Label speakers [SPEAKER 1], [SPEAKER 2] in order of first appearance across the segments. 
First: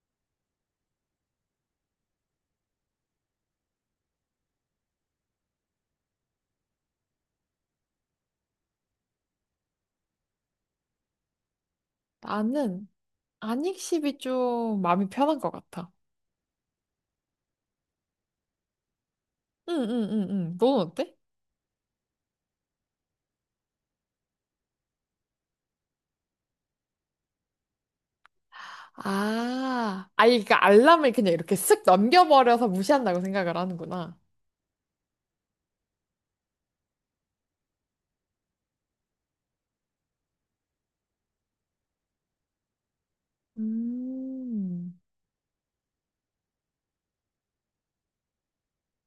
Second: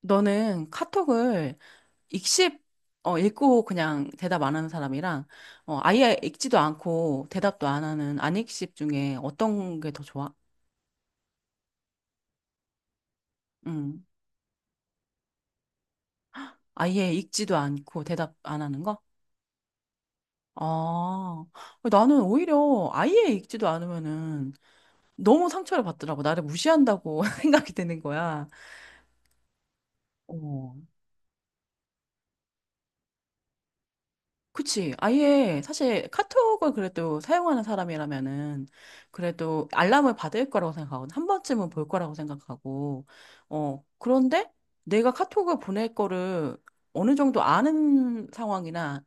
[SPEAKER 1] 너는 카톡을 읽씹, 읽고 그냥 대답 안 하는 사람이랑, 아예 읽지도 않고 대답도 안 하는 안 읽씹 중에 어떤 게 더 좋아?
[SPEAKER 2] 나는
[SPEAKER 1] 음
[SPEAKER 2] 안익십이 좀 마음이 편한 것 같아.
[SPEAKER 1] 아예 읽지도 않고 대답 안 하는 거?
[SPEAKER 2] 응, 응, 응, 응. 넌 어때?
[SPEAKER 1] 아, 나는 오히려 아예 읽지도 않으면은 너무 상처를 받더라고. 나를 무시한다고 생각이 드는 거야.
[SPEAKER 2] 아, 아니, 그러니까
[SPEAKER 1] 어,
[SPEAKER 2] 알람을 그냥 이렇게 쓱 넘겨버려서 무시한다고 생각을 하는구나.
[SPEAKER 1] 그치. 아예 사실 카톡을 그래도 사용하는 사람이라면은 그래도 알람을 받을 거라고 생각하거든. 한 번쯤은 볼 거라고 생각하고. 그런데
[SPEAKER 2] 음,
[SPEAKER 1] 내가 카톡을 보낼 거를 어느 정도 아는 상황이나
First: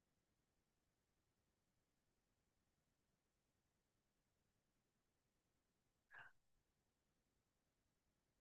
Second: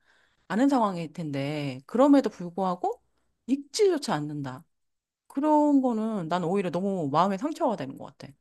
[SPEAKER 1] 아는 상황일 텐데 그럼에도 불구하고 읽지조차 않는다. 그런 거는 난 오히려 너무 마음에 상처가 되는 것 같아.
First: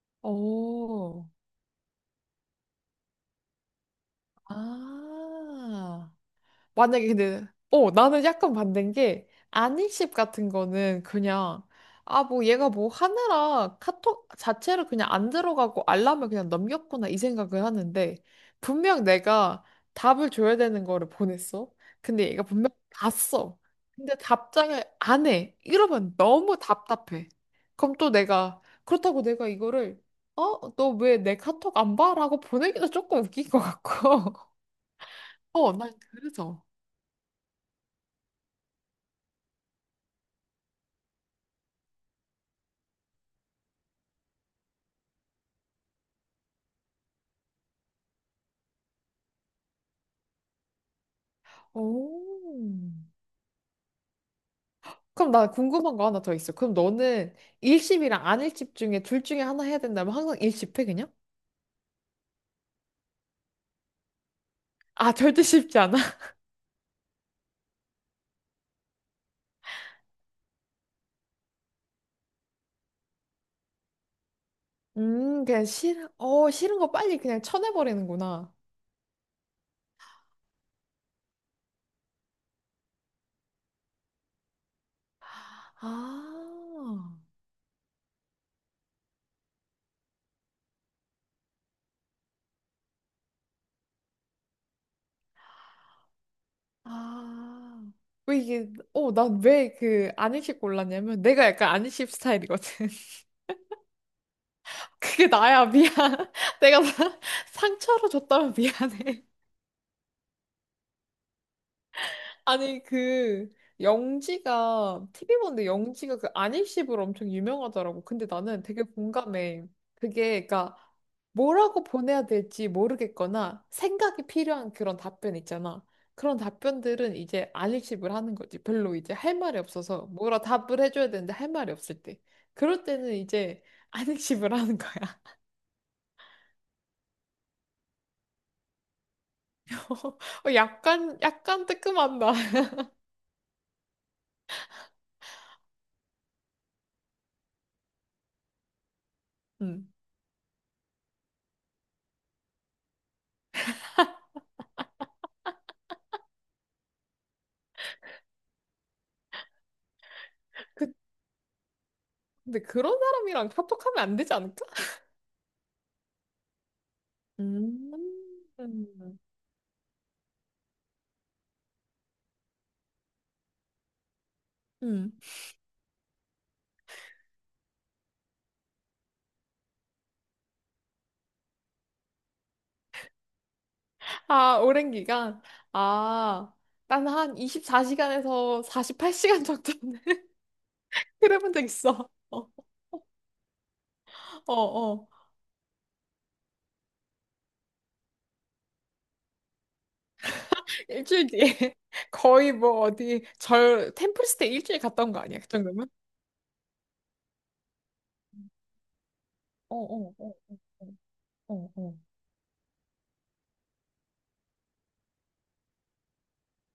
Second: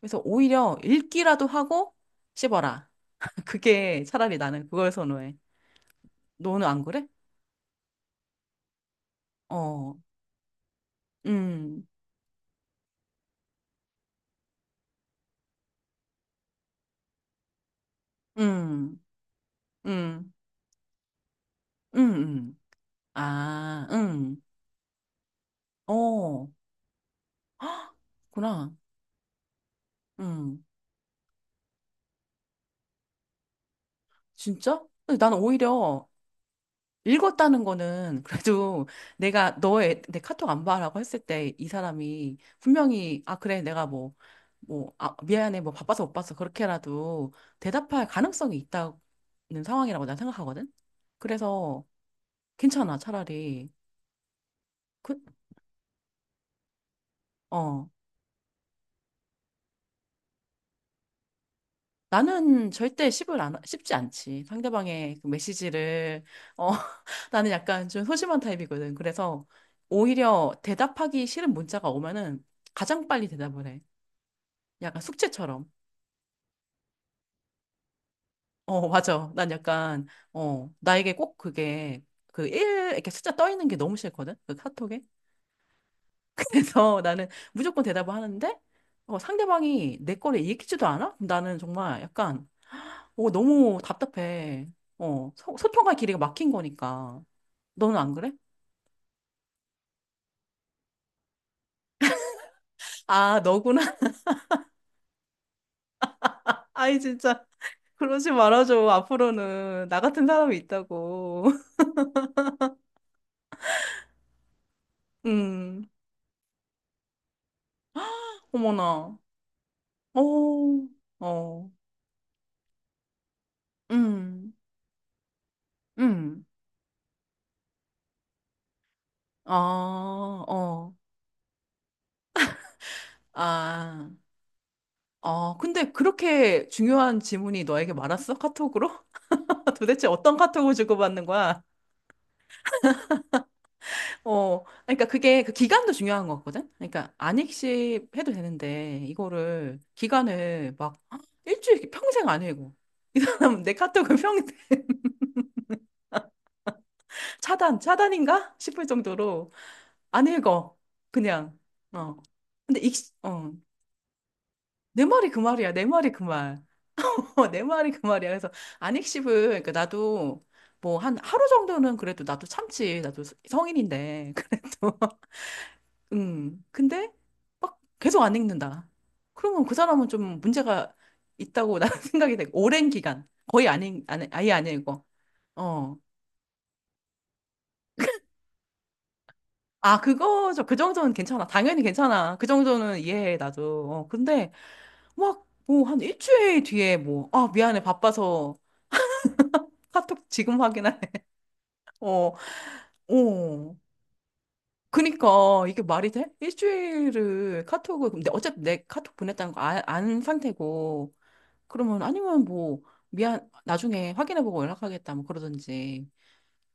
[SPEAKER 1] 그래서 오히려
[SPEAKER 2] 오,
[SPEAKER 1] 읽기라도 하고 씹어라. 그게 차라리 나는 그걸 선호해.
[SPEAKER 2] 아.
[SPEAKER 1] 너는 안 그래?
[SPEAKER 2] 만약에 근데 나는 약간 반대인 게
[SPEAKER 1] 어.
[SPEAKER 2] 아니십 같은 거는 그냥,
[SPEAKER 1] 음,
[SPEAKER 2] 아, 뭐 얘가 뭐 하느라 카톡 자체를 그냥 안 들어가고 알람을 그냥 넘겼구나 이 생각을 하는데,
[SPEAKER 1] 음,
[SPEAKER 2] 분명 내가 답을
[SPEAKER 1] 음,
[SPEAKER 2] 줘야 되는 거를 보냈어.
[SPEAKER 1] 음,
[SPEAKER 2] 근데 얘가
[SPEAKER 1] 음.
[SPEAKER 2] 분명 봤어.
[SPEAKER 1] 아,
[SPEAKER 2] 근데 답장을 안 해. 이러면
[SPEAKER 1] 어,
[SPEAKER 2] 너무 답답해.
[SPEAKER 1] 헉,
[SPEAKER 2] 그럼 또 내가
[SPEAKER 1] 그렇구나.
[SPEAKER 2] 그렇다고 내가 이거를,
[SPEAKER 1] 음,
[SPEAKER 2] 어? 너 왜 내 카톡 안 봐? 라고 보내기도 조금 웃긴 것 같고.
[SPEAKER 1] 진짜? 근데 나는
[SPEAKER 2] 어, 난
[SPEAKER 1] 오히려
[SPEAKER 2] 그래서.
[SPEAKER 1] 읽었다는 거는 그래도 내가 너의 내 카톡 안 봐라고 했을 때 이 사람이 분명히 아, 그래, 내가 뭐, 뭐, 아, 미안해, 뭐 바빠서 못 봤어. 그렇게라도 대답할 가능성이 있다는 상황이라고 난 생각하거든? 그래서
[SPEAKER 2] 오.
[SPEAKER 1] 괜찮아, 차라리. 그,
[SPEAKER 2] 그럼 나 궁금한 거 하나 더 있어. 그럼 너는
[SPEAKER 1] 어.
[SPEAKER 2] 일십이랑 안일십 중에 둘 중에 하나 해야 된다면 항상 일십해 그냥?
[SPEAKER 1] 나는 절대 씹을 안, 씹지 않지.
[SPEAKER 2] 아,
[SPEAKER 1] 상대방의 그
[SPEAKER 2] 절대 쉽지 않아.
[SPEAKER 1] 메시지를, 어, 나는 약간 좀 소심한 타입이거든. 그래서 오히려 대답하기 싫은 문자가 오면은 가장 빨리 대답을 해. 약간
[SPEAKER 2] 그냥
[SPEAKER 1] 숙제처럼.
[SPEAKER 2] 싫은, 어, 싫은 거 빨리 그냥 쳐내버리는구나.
[SPEAKER 1] 어, 맞아. 난 약간, 나에게 꼭 그게 그 일 이렇게 숫자 떠 있는 게 너무 싫거든. 그 카톡에.
[SPEAKER 2] 아,
[SPEAKER 1] 그래서 나는 무조건 대답을 하는데, 상대방이 내 거를 읽지도 않아? 그럼 나는 정말 약간 오, 너무 답답해. 소통할 길이가 막힌 거니까.
[SPEAKER 2] 아.
[SPEAKER 1] 너는 안 그래?
[SPEAKER 2] 왜 이게, 어, 난 왜 그 안일십 골랐냐면 내가 약간 안일십 스타일이거든.
[SPEAKER 1] 아, 너구나.
[SPEAKER 2] 그게 나야, 미안. 내가
[SPEAKER 1] 아이,
[SPEAKER 2] 나-
[SPEAKER 1] 진짜.
[SPEAKER 2] 상처로
[SPEAKER 1] 그러지
[SPEAKER 2] 줬다면
[SPEAKER 1] 말아줘.
[SPEAKER 2] 미안해.
[SPEAKER 1] 앞으로는 나 같은 사람이 있다고.
[SPEAKER 2] 아니 그, 영지가 TV 보는데
[SPEAKER 1] 음,
[SPEAKER 2] 영지가 그 안입십으로 엄청 유명하더라고. 근데 나는 되게
[SPEAKER 1] 어머나.
[SPEAKER 2] 공감해.
[SPEAKER 1] 어,
[SPEAKER 2] 그게 그러니까
[SPEAKER 1] 어,
[SPEAKER 2] 뭐라고 보내야 될지 모르겠거나 생각이
[SPEAKER 1] 음,
[SPEAKER 2] 필요한 그런 답변 있잖아. 그런
[SPEAKER 1] 음.
[SPEAKER 2] 답변들은 이제 안입십을 하는 거지. 별로 이제 할
[SPEAKER 1] 아,
[SPEAKER 2] 말이 없어서 뭐라 답을
[SPEAKER 1] 어,
[SPEAKER 2] 해줘야 되는데 할 말이 없을 때. 그럴 때는 이제
[SPEAKER 1] 아.
[SPEAKER 2] 안입십을 하는 거야.
[SPEAKER 1] 근데 그렇게 중요한 질문이 너에게 많았어? 카톡으로? 도대체 어떤
[SPEAKER 2] 어,
[SPEAKER 1] 카톡을
[SPEAKER 2] 약간
[SPEAKER 1] 주고받는 거야?
[SPEAKER 2] 약간 뜨끔한다.
[SPEAKER 1] 그러니까 그게 그 기간도 중요한 거거든. 그러니까 안익십 해도 되는데 이거를
[SPEAKER 2] 음.
[SPEAKER 1] 기간을 막 일주일 이렇게 평생 안 읽어. 이 사람 내 카톡을 평생 차단 차단인가 싶을 정도로 안 읽어.
[SPEAKER 2] 그-
[SPEAKER 1] 그냥 어.
[SPEAKER 2] 근데
[SPEAKER 1] 근데 익
[SPEAKER 2] 그런 사람이랑
[SPEAKER 1] 어.
[SPEAKER 2] 카톡하면 안 되지 않을까?
[SPEAKER 1] 내 말이 그 말이야. 내 말이 그 말. 내 말이 그 말이야.
[SPEAKER 2] 음.
[SPEAKER 1] 그래서 안익십을 그러니까 나도 뭐 한 하루 정도는 그래도 나도 참지. 나도 성인인데 그래도
[SPEAKER 2] 음.
[SPEAKER 1] 근데 막 계속 안 읽는다. 그러면 그 사람은 좀 문제가 있다고 나는 생각이 돼. 오랜 기간. 거의 안 읽, 안, 아예
[SPEAKER 2] 아,
[SPEAKER 1] 안
[SPEAKER 2] 오랜
[SPEAKER 1] 읽어.
[SPEAKER 2] 기간.
[SPEAKER 1] 어.
[SPEAKER 2] 아, 난 한 24시간에서 48시간 정도는
[SPEAKER 1] 아, 그거죠. 그 정도는 괜찮아.
[SPEAKER 2] 그래본 적
[SPEAKER 1] 당연히
[SPEAKER 2] 있어.
[SPEAKER 1] 괜찮아. 그
[SPEAKER 2] 어,
[SPEAKER 1] 정도는 이해해, 나도. 근데
[SPEAKER 2] 어, 어.
[SPEAKER 1] 막, 뭐, 한 일주일 뒤에 뭐, 아, 미안해. 바빠서 카톡 지금 확인하네.
[SPEAKER 2] 일주일 뒤에
[SPEAKER 1] 어,
[SPEAKER 2] 거의 뭐 어디
[SPEAKER 1] 어.
[SPEAKER 2] 절 템플스테이 일주일 갔다 온 거
[SPEAKER 1] 그니까,
[SPEAKER 2] 아니야? 그
[SPEAKER 1] 이게
[SPEAKER 2] 정도면?
[SPEAKER 1] 말이 돼? 일주일을 카톡을, 근데 어차피 내 카톡 보냈다는 거
[SPEAKER 2] 어,
[SPEAKER 1] 아,
[SPEAKER 2] 어,
[SPEAKER 1] 안
[SPEAKER 2] 어, 어,
[SPEAKER 1] 상태고,
[SPEAKER 2] 어, 어. 어.
[SPEAKER 1] 그러면 아니면 뭐 미안 나중에 확인해보고 연락하겠다 뭐 그러든지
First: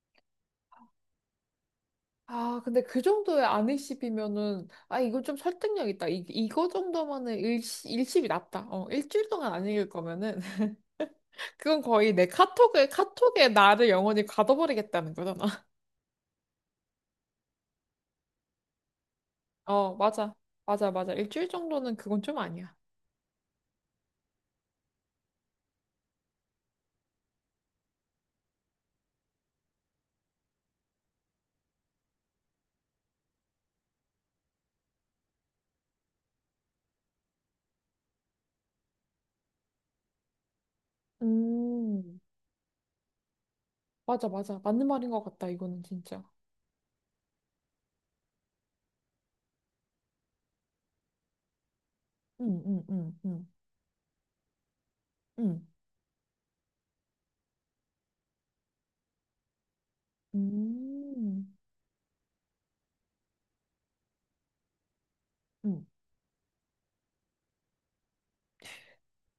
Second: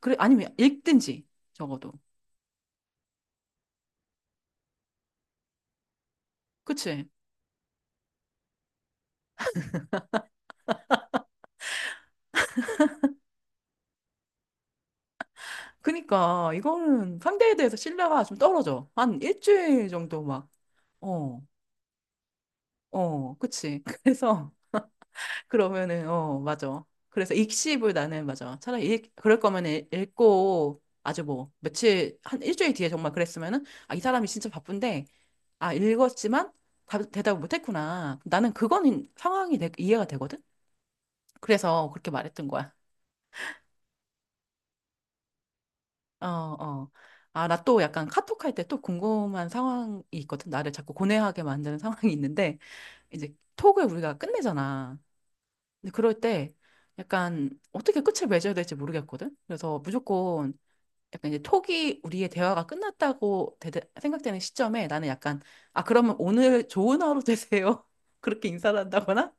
[SPEAKER 1] 그래 아니면 읽든지 적어도
[SPEAKER 2] 아, 근데 그 정도의 안일십이면은, 아, 이거 좀 설득력 있다. 이거
[SPEAKER 1] 그치?
[SPEAKER 2] 정도면은 일시, 일십이 낫다. 어, 일주일 동안 안 읽을 거면은. 그건 거의 내 카톡에, 카톡에 나를 영원히 가둬버리겠다는 거잖아.
[SPEAKER 1] 그니까 이거는 상대에 대해서 신뢰가 좀 떨어져 한 일주일
[SPEAKER 2] 어,
[SPEAKER 1] 정도
[SPEAKER 2] 맞아.
[SPEAKER 1] 막
[SPEAKER 2] 맞아,
[SPEAKER 1] 어
[SPEAKER 2] 맞아.
[SPEAKER 1] 어
[SPEAKER 2] 일주일 정도는 그건 좀 아니야.
[SPEAKER 1] 그치? 그래서 그러면은 어 맞아 그래서 읽씹을 나는 맞아 차라리 읽 그럴 거면 읽고 아주 뭐 며칠 한 일주일 뒤에 정말 그랬으면은 아 이 사람이 진짜 바쁜데 아 읽었지만 대답을 못했구나 나는 그건 상황이 이해가 되거든. 그래서 그렇게
[SPEAKER 2] 음,
[SPEAKER 1] 말했던 거야.
[SPEAKER 2] 맞아, 맞아. 맞는 말인 것 같다, 이거는 진짜.
[SPEAKER 1] 어, 어. 아, 나 또 약간 카톡할 때 또 궁금한 상황이 있거든. 나를 자꾸 고뇌하게 만드는 상황이 있는데,
[SPEAKER 2] 응, 응, 응,
[SPEAKER 1] 이제
[SPEAKER 2] 응,
[SPEAKER 1] 톡을 우리가 끝내잖아.
[SPEAKER 2] 응.
[SPEAKER 1] 근데 그럴 때 약간 어떻게 끝을 맺어야 될지 모르겠거든. 그래서 무조건 약간 이제
[SPEAKER 2] 음,
[SPEAKER 1] 톡이 우리의 대화가 끝났다고 생각되는 시점에 나는 약간, 아,
[SPEAKER 2] 음.
[SPEAKER 1] 그러면 오늘 좋은 하루 되세요. 그렇게 인사를 한다거나,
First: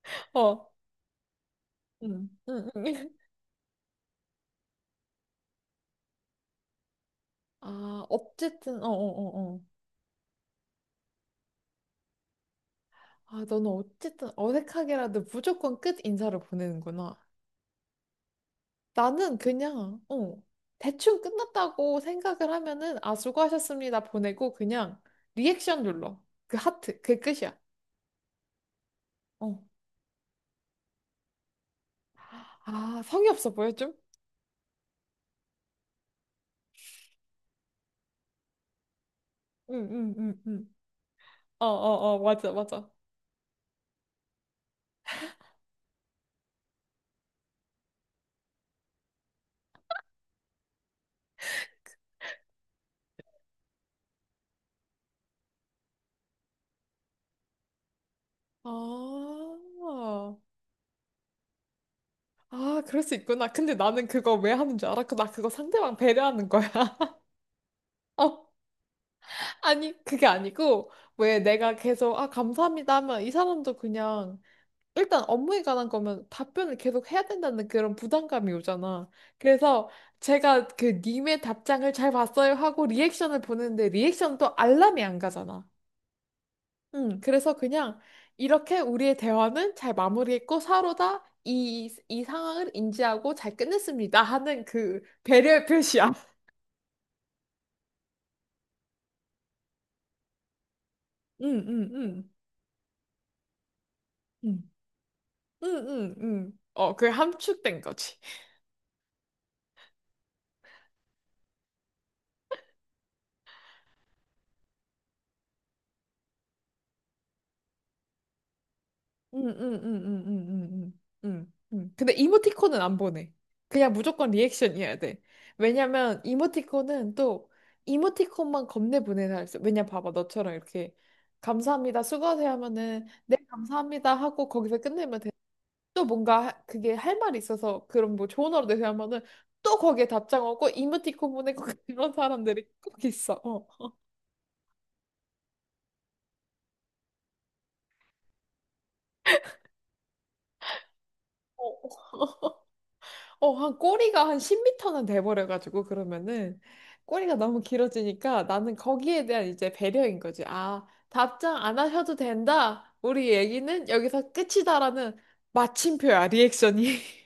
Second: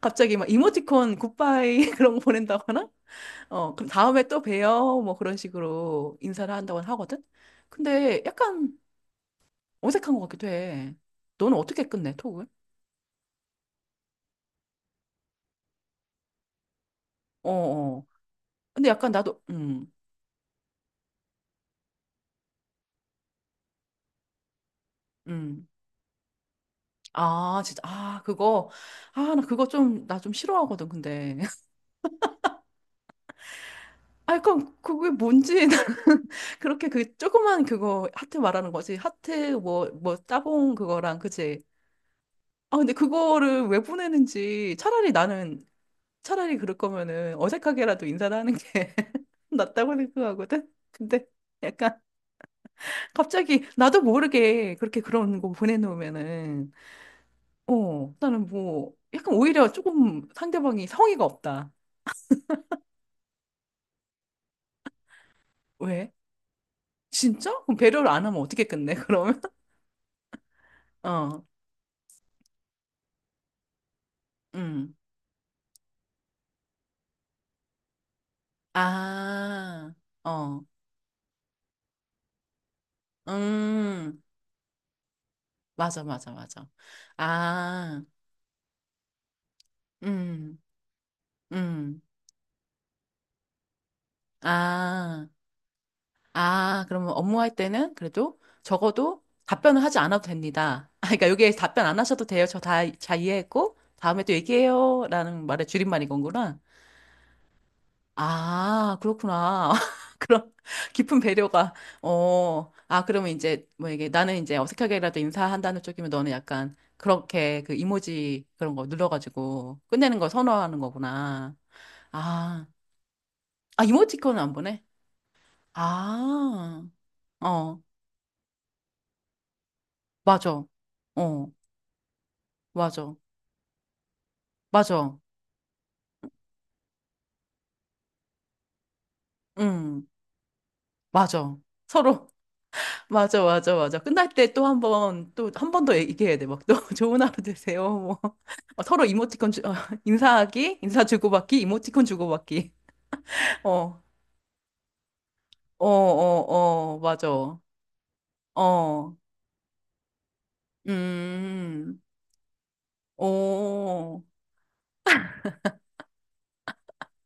[SPEAKER 1] 갑자기 막
[SPEAKER 2] 어,
[SPEAKER 1] 이모티콘 굿바이 그런 거
[SPEAKER 2] 응, 응, 응.
[SPEAKER 1] 보낸다거나, 그럼 다음에 또 봬요. 뭐 그런 식으로 인사를 한다고 하거든?
[SPEAKER 2] 아,
[SPEAKER 1] 근데 약간
[SPEAKER 2] 어쨌든, 어, 어, 어, 어.
[SPEAKER 1] 어색한 것 같기도 해. 너는 어떻게 끝내, 톡을?
[SPEAKER 2] 아, 너는 어쨌든 어색하게라도 무조건 끝 인사를 보내는구나.
[SPEAKER 1] 어, 어. 근데 약간
[SPEAKER 2] 나는
[SPEAKER 1] 나도,
[SPEAKER 2] 그냥, 어, 대충 끝났다고 생각을 하면은, 아, 수고하셨습니다. 보내고, 그냥
[SPEAKER 1] 음.
[SPEAKER 2] 리액션 눌러. 그 하트. 그게 끝이야.
[SPEAKER 1] 아, 진짜. 아, 그거. 아, 나
[SPEAKER 2] 어.
[SPEAKER 1] 좀 싫어하거든, 근데.
[SPEAKER 2] 아, 성의 없어 보여, 좀?
[SPEAKER 1] 아, 약간 그게 뭔지. 나는 그렇게 그 조그만 그거 하트 말하는 거지. 하트 뭐,
[SPEAKER 2] 응, 응,
[SPEAKER 1] 뭐,
[SPEAKER 2] 응,
[SPEAKER 1] 따봉
[SPEAKER 2] 응.
[SPEAKER 1] 그거랑, 그치?
[SPEAKER 2] 어, 어, 어, 맞아,
[SPEAKER 1] 아,
[SPEAKER 2] 맞아.
[SPEAKER 1] 근데 그거를 왜 보내는지 차라리 그럴 거면은 어색하게라도 인사를 하는 게 낫다고 생각하거든. 근데 약간 갑자기 나도 모르게 그렇게 그런 거 보내놓으면은 나는 뭐 약간 오히려 조금
[SPEAKER 2] 아,
[SPEAKER 1] 상대방이 성의가 없다.
[SPEAKER 2] 아, 그럴 수 있구나. 근데 나는 그거 왜 하는 줄 알아? 나 그거 상대방
[SPEAKER 1] 왜?
[SPEAKER 2] 배려하는 거야.
[SPEAKER 1] 진짜? 그럼 배려를 안 하면
[SPEAKER 2] 어,
[SPEAKER 1] 어떻게 끝내? 그러면
[SPEAKER 2] 아니, 그게 아니고, 왜
[SPEAKER 1] 어,
[SPEAKER 2] 내가 계속, 아, 감사합니다 하면 이 사람도 그냥,
[SPEAKER 1] 음,
[SPEAKER 2] 일단 업무에 관한 거면 답변을 계속 해야 된다는 그런 부담감이 오잖아. 그래서
[SPEAKER 1] 아, 어,
[SPEAKER 2] 제가 그 님의 답장을 잘 봤어요 하고 리액션을 보는데
[SPEAKER 1] 음,
[SPEAKER 2] 리액션도 알람이 안 가잖아.
[SPEAKER 1] 맞아, 맞아, 맞아,
[SPEAKER 2] 그래서 그냥
[SPEAKER 1] 아,
[SPEAKER 2] 이렇게 우리의 대화는 잘
[SPEAKER 1] 음,
[SPEAKER 2] 마무리했고 서로다 이,
[SPEAKER 1] 음,
[SPEAKER 2] 이 상황을 인지하고 잘 끝냈습니다 하는 그
[SPEAKER 1] 아.
[SPEAKER 2] 배려의 표시야.
[SPEAKER 1] 아, 그러면 업무할 때는 그래도 적어도 답변을 하지 않아도 됩니다. 아, 그러니까 여기에
[SPEAKER 2] 응,
[SPEAKER 1] 답변
[SPEAKER 2] 응,
[SPEAKER 1] 안 하셔도
[SPEAKER 2] 응.
[SPEAKER 1] 돼요. 저 다, 잘 이해했고, 다음에 또
[SPEAKER 2] 응,
[SPEAKER 1] 얘기해요. 라는 말의
[SPEAKER 2] 응,
[SPEAKER 1] 줄임말인
[SPEAKER 2] 응,
[SPEAKER 1] 건구나.
[SPEAKER 2] 응. 어, 그게 함축된 거지.
[SPEAKER 1] 아, 그렇구나. 그런 깊은 배려가, 그러면 이제, 뭐 이게 나는 이제 어색하게라도 인사한다는 쪽이면 너는 약간 그렇게 그 이모지 그런 거 눌러가지고 끝내는 걸 선호하는
[SPEAKER 2] 응응응응응응응응.
[SPEAKER 1] 거구나.
[SPEAKER 2] 근데
[SPEAKER 1] 아,
[SPEAKER 2] 이모티콘은 안 보내.
[SPEAKER 1] 아,
[SPEAKER 2] 그냥 무조건
[SPEAKER 1] 이모티콘은 안 보내?
[SPEAKER 2] 리액션이어야 돼. 왜냐면
[SPEAKER 1] 아,
[SPEAKER 2] 이모티콘은 또
[SPEAKER 1] 어,
[SPEAKER 2] 이모티콘만 겁내 보내서 있어. 왜냐 봐봐 너처럼
[SPEAKER 1] 맞아.
[SPEAKER 2] 이렇게
[SPEAKER 1] 어.
[SPEAKER 2] 감사합니다 수고하세요 하면은
[SPEAKER 1] 맞아.
[SPEAKER 2] 네 감사합니다 하고 거기서
[SPEAKER 1] 맞아.
[SPEAKER 2] 끝내면 돼. 또 뭔가 그게 할 말이 있어서 그런 뭐 좋은 하루 되세요 하면은 또
[SPEAKER 1] 응.
[SPEAKER 2] 거기에 답장 오고 이모티콘
[SPEAKER 1] 맞아.
[SPEAKER 2] 보내고 그런
[SPEAKER 1] 서로.
[SPEAKER 2] 사람들이 꼭 있어.
[SPEAKER 1] 맞아, 맞아, 맞아. 끝날 때 또 한 번, 또 한 번 더 얘기해야 돼. 막 또 좋은 하루 되세요. 뭐. 어, 서로 이모티콘 인사하기, 인사 주고받기,
[SPEAKER 2] 어.
[SPEAKER 1] 이모티콘 주고받기.
[SPEAKER 2] 어, 한
[SPEAKER 1] 어,
[SPEAKER 2] 꼬리가 한 10m는 돼버려가지고,
[SPEAKER 1] 어, 어,
[SPEAKER 2] 그러면은,
[SPEAKER 1] 어,
[SPEAKER 2] 꼬리가
[SPEAKER 1] 맞아.
[SPEAKER 2] 너무 길어지니까 나는
[SPEAKER 1] 어,
[SPEAKER 2] 거기에 대한 이제 배려인 거지. 아, 답장 안
[SPEAKER 1] 음,
[SPEAKER 2] 하셔도 된다. 우리 얘기는
[SPEAKER 1] 어.
[SPEAKER 2] 여기서 끝이다라는 마침표야, 리액션이.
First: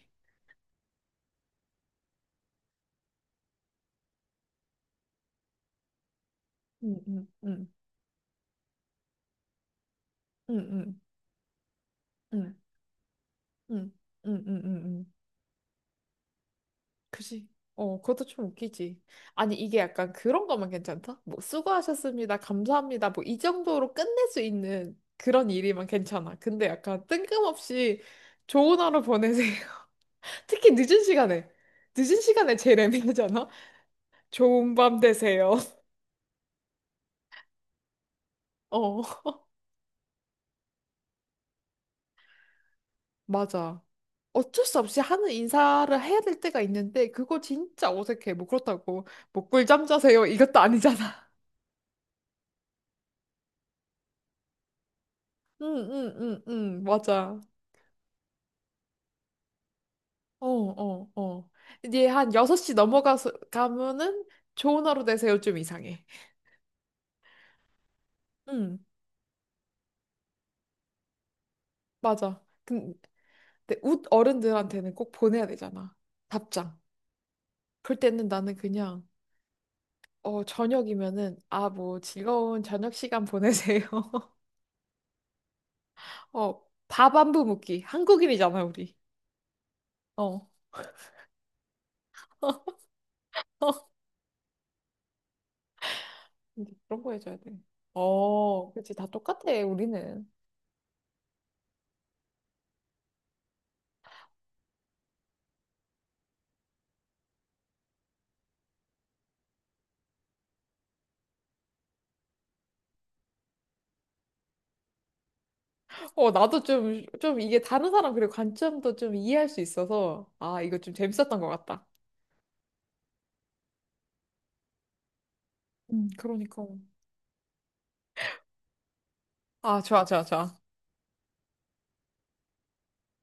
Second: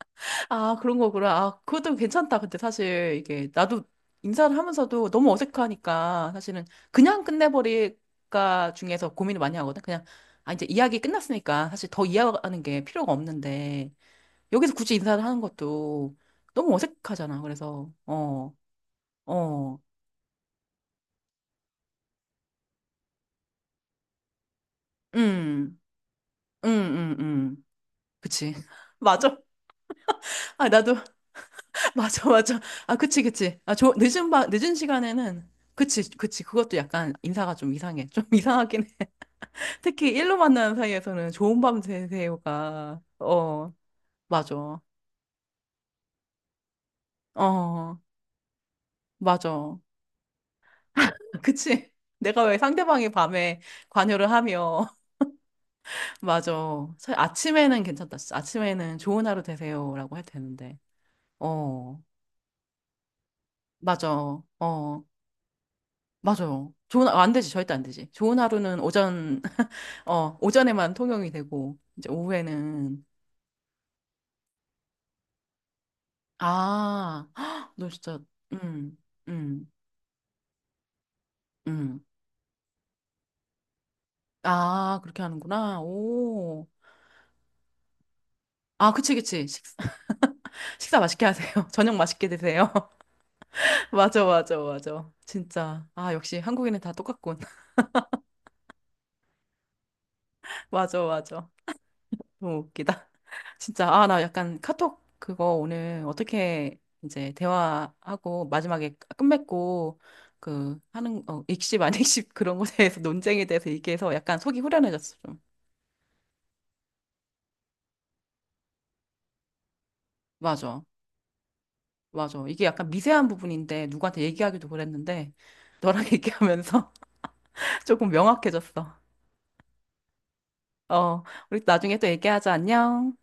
[SPEAKER 1] 아, 그런 거구나. 아, 그것도 괜찮다. 근데 사실 이게 나도 인사를 하면서도 너무 어색하니까 사실은
[SPEAKER 2] 응,
[SPEAKER 1] 그냥
[SPEAKER 2] 응, 응,
[SPEAKER 1] 끝내버릴까 중에서 고민을 많이 하거든. 그냥 아,
[SPEAKER 2] 응,
[SPEAKER 1] 이제 이야기
[SPEAKER 2] 응,
[SPEAKER 1] 끝났으니까 사실 더
[SPEAKER 2] 응,
[SPEAKER 1] 이야기하는 게 필요가 없는데
[SPEAKER 2] 응, 응, 응,
[SPEAKER 1] 여기서
[SPEAKER 2] 응,
[SPEAKER 1] 굳이
[SPEAKER 2] 응.
[SPEAKER 1] 인사를 하는 것도 너무 어색하잖아.
[SPEAKER 2] 그지?
[SPEAKER 1] 그래서
[SPEAKER 2] 어, 그것도 좀
[SPEAKER 1] 어,
[SPEAKER 2] 웃기지. 아니,
[SPEAKER 1] 어,
[SPEAKER 2] 이게 약간 그런 거면 괜찮다? 뭐, 수고하셨습니다. 감사합니다. 뭐, 이 정도로 끝낼 수 있는 그런
[SPEAKER 1] 음,
[SPEAKER 2] 일이면 괜찮아. 근데
[SPEAKER 1] 음,
[SPEAKER 2] 약간
[SPEAKER 1] 음, 음.
[SPEAKER 2] 뜬금없이
[SPEAKER 1] 그치.
[SPEAKER 2] 좋은 하루
[SPEAKER 1] 맞아.
[SPEAKER 2] 보내세요.
[SPEAKER 1] 아,
[SPEAKER 2] 특히
[SPEAKER 1] 나도
[SPEAKER 2] 늦은 시간에. 늦은
[SPEAKER 1] 맞아,
[SPEAKER 2] 시간에
[SPEAKER 1] 맞아.
[SPEAKER 2] 제일
[SPEAKER 1] 아, 그치,
[SPEAKER 2] 애매하잖아?
[SPEAKER 1] 그치. 아, 저 늦은
[SPEAKER 2] 좋은 밤
[SPEAKER 1] 시간에는
[SPEAKER 2] 되세요.
[SPEAKER 1] 그치, 그치. 그것도 약간 인사가 좀 이상해. 좀 이상하긴
[SPEAKER 2] 어,
[SPEAKER 1] 특히 일로 만나는 사이에서는 좋은 밤 되세요가, 어,
[SPEAKER 2] 맞아. 어쩔 수
[SPEAKER 1] 맞아.
[SPEAKER 2] 없이 하는 인사를 해야 될 때가 있는데, 그거 진짜
[SPEAKER 1] 어,
[SPEAKER 2] 어색해. 뭐, 그렇다고, 뭐,
[SPEAKER 1] 맞아.
[SPEAKER 2] 꿀잠 자세요. 이것도 아니잖아.
[SPEAKER 1] 그치. 내가 왜 상대방이 밤에 관여를 하며,
[SPEAKER 2] 응, 응, 응,
[SPEAKER 1] 맞아.
[SPEAKER 2] 응,
[SPEAKER 1] 사실
[SPEAKER 2] 맞아.
[SPEAKER 1] 아침에는 괜찮다. 진짜. 아침에는 좋은 하루 되세요라고 해도
[SPEAKER 2] 어,
[SPEAKER 1] 되는데,
[SPEAKER 2] 어, 어.
[SPEAKER 1] 어,
[SPEAKER 2] 이제 한 6시 넘어가서 가면은
[SPEAKER 1] 맞아.
[SPEAKER 2] 좋은
[SPEAKER 1] 어,
[SPEAKER 2] 하루 되세요 좀 이상해.
[SPEAKER 1] 맞아. 안 되지. 절대 안 되지. 좋은
[SPEAKER 2] 응,
[SPEAKER 1] 하루는 오전, 오전에만 통용이 되고, 이제
[SPEAKER 2] 맞아.
[SPEAKER 1] 오후에는,
[SPEAKER 2] 근데 웃 어른들한테는 꼭 보내야 되잖아. 답장.
[SPEAKER 1] 아, 너
[SPEAKER 2] 그럴
[SPEAKER 1] 진짜,
[SPEAKER 2] 때는 나는
[SPEAKER 1] 음,
[SPEAKER 2] 그냥,
[SPEAKER 1] 음.
[SPEAKER 2] 어, 저녁이면은 아,
[SPEAKER 1] 음.
[SPEAKER 2] 뭐 즐거운 저녁 시간 보내세요.
[SPEAKER 1] 아, 그렇게 하는구나.
[SPEAKER 2] 어,
[SPEAKER 1] 오.
[SPEAKER 2] 밥 안부 묻기 한국인이잖아,
[SPEAKER 1] 아,
[SPEAKER 2] 우리.
[SPEAKER 1] 그치, 그치.
[SPEAKER 2] 어.
[SPEAKER 1] 식사 맛있게 하세요. 저녁 맛있게 드세요. 맞아, 맞아, 맞아. 진짜. 아, 역시
[SPEAKER 2] 근데
[SPEAKER 1] 한국인은 다
[SPEAKER 2] 그런 거 해줘야
[SPEAKER 1] 똑같군.
[SPEAKER 2] 돼. 어, 그치. 다 똑같아, 우리는.
[SPEAKER 1] 맞아, 맞아. 너무 웃기다. 진짜. 아, 나 약간 카톡 그거 오늘 어떻게 이제 대화하고 마지막에 끝맺고 그 하는, 익십, 안 익십 그런 거에 대해서 논쟁에 대해서 얘기해서 약간 속이 후련해졌어, 좀.
[SPEAKER 2] 어, 나도 좀, 좀 이게 다른 사람 그리고 관점도 좀 이해할 수 있어서, 아, 이거
[SPEAKER 1] 맞아,
[SPEAKER 2] 좀 재밌었던 것 같다.
[SPEAKER 1] 맞아. 이게 약간 미세한 부분인데 누구한테 얘기하기도 그랬는데 너랑
[SPEAKER 2] 그러니까.
[SPEAKER 1] 얘기하면서 조금 명확해졌어.
[SPEAKER 2] 아, 좋아, 좋아, 좋아.
[SPEAKER 1] 어, 우리 나중에 또 얘기하자. 안녕.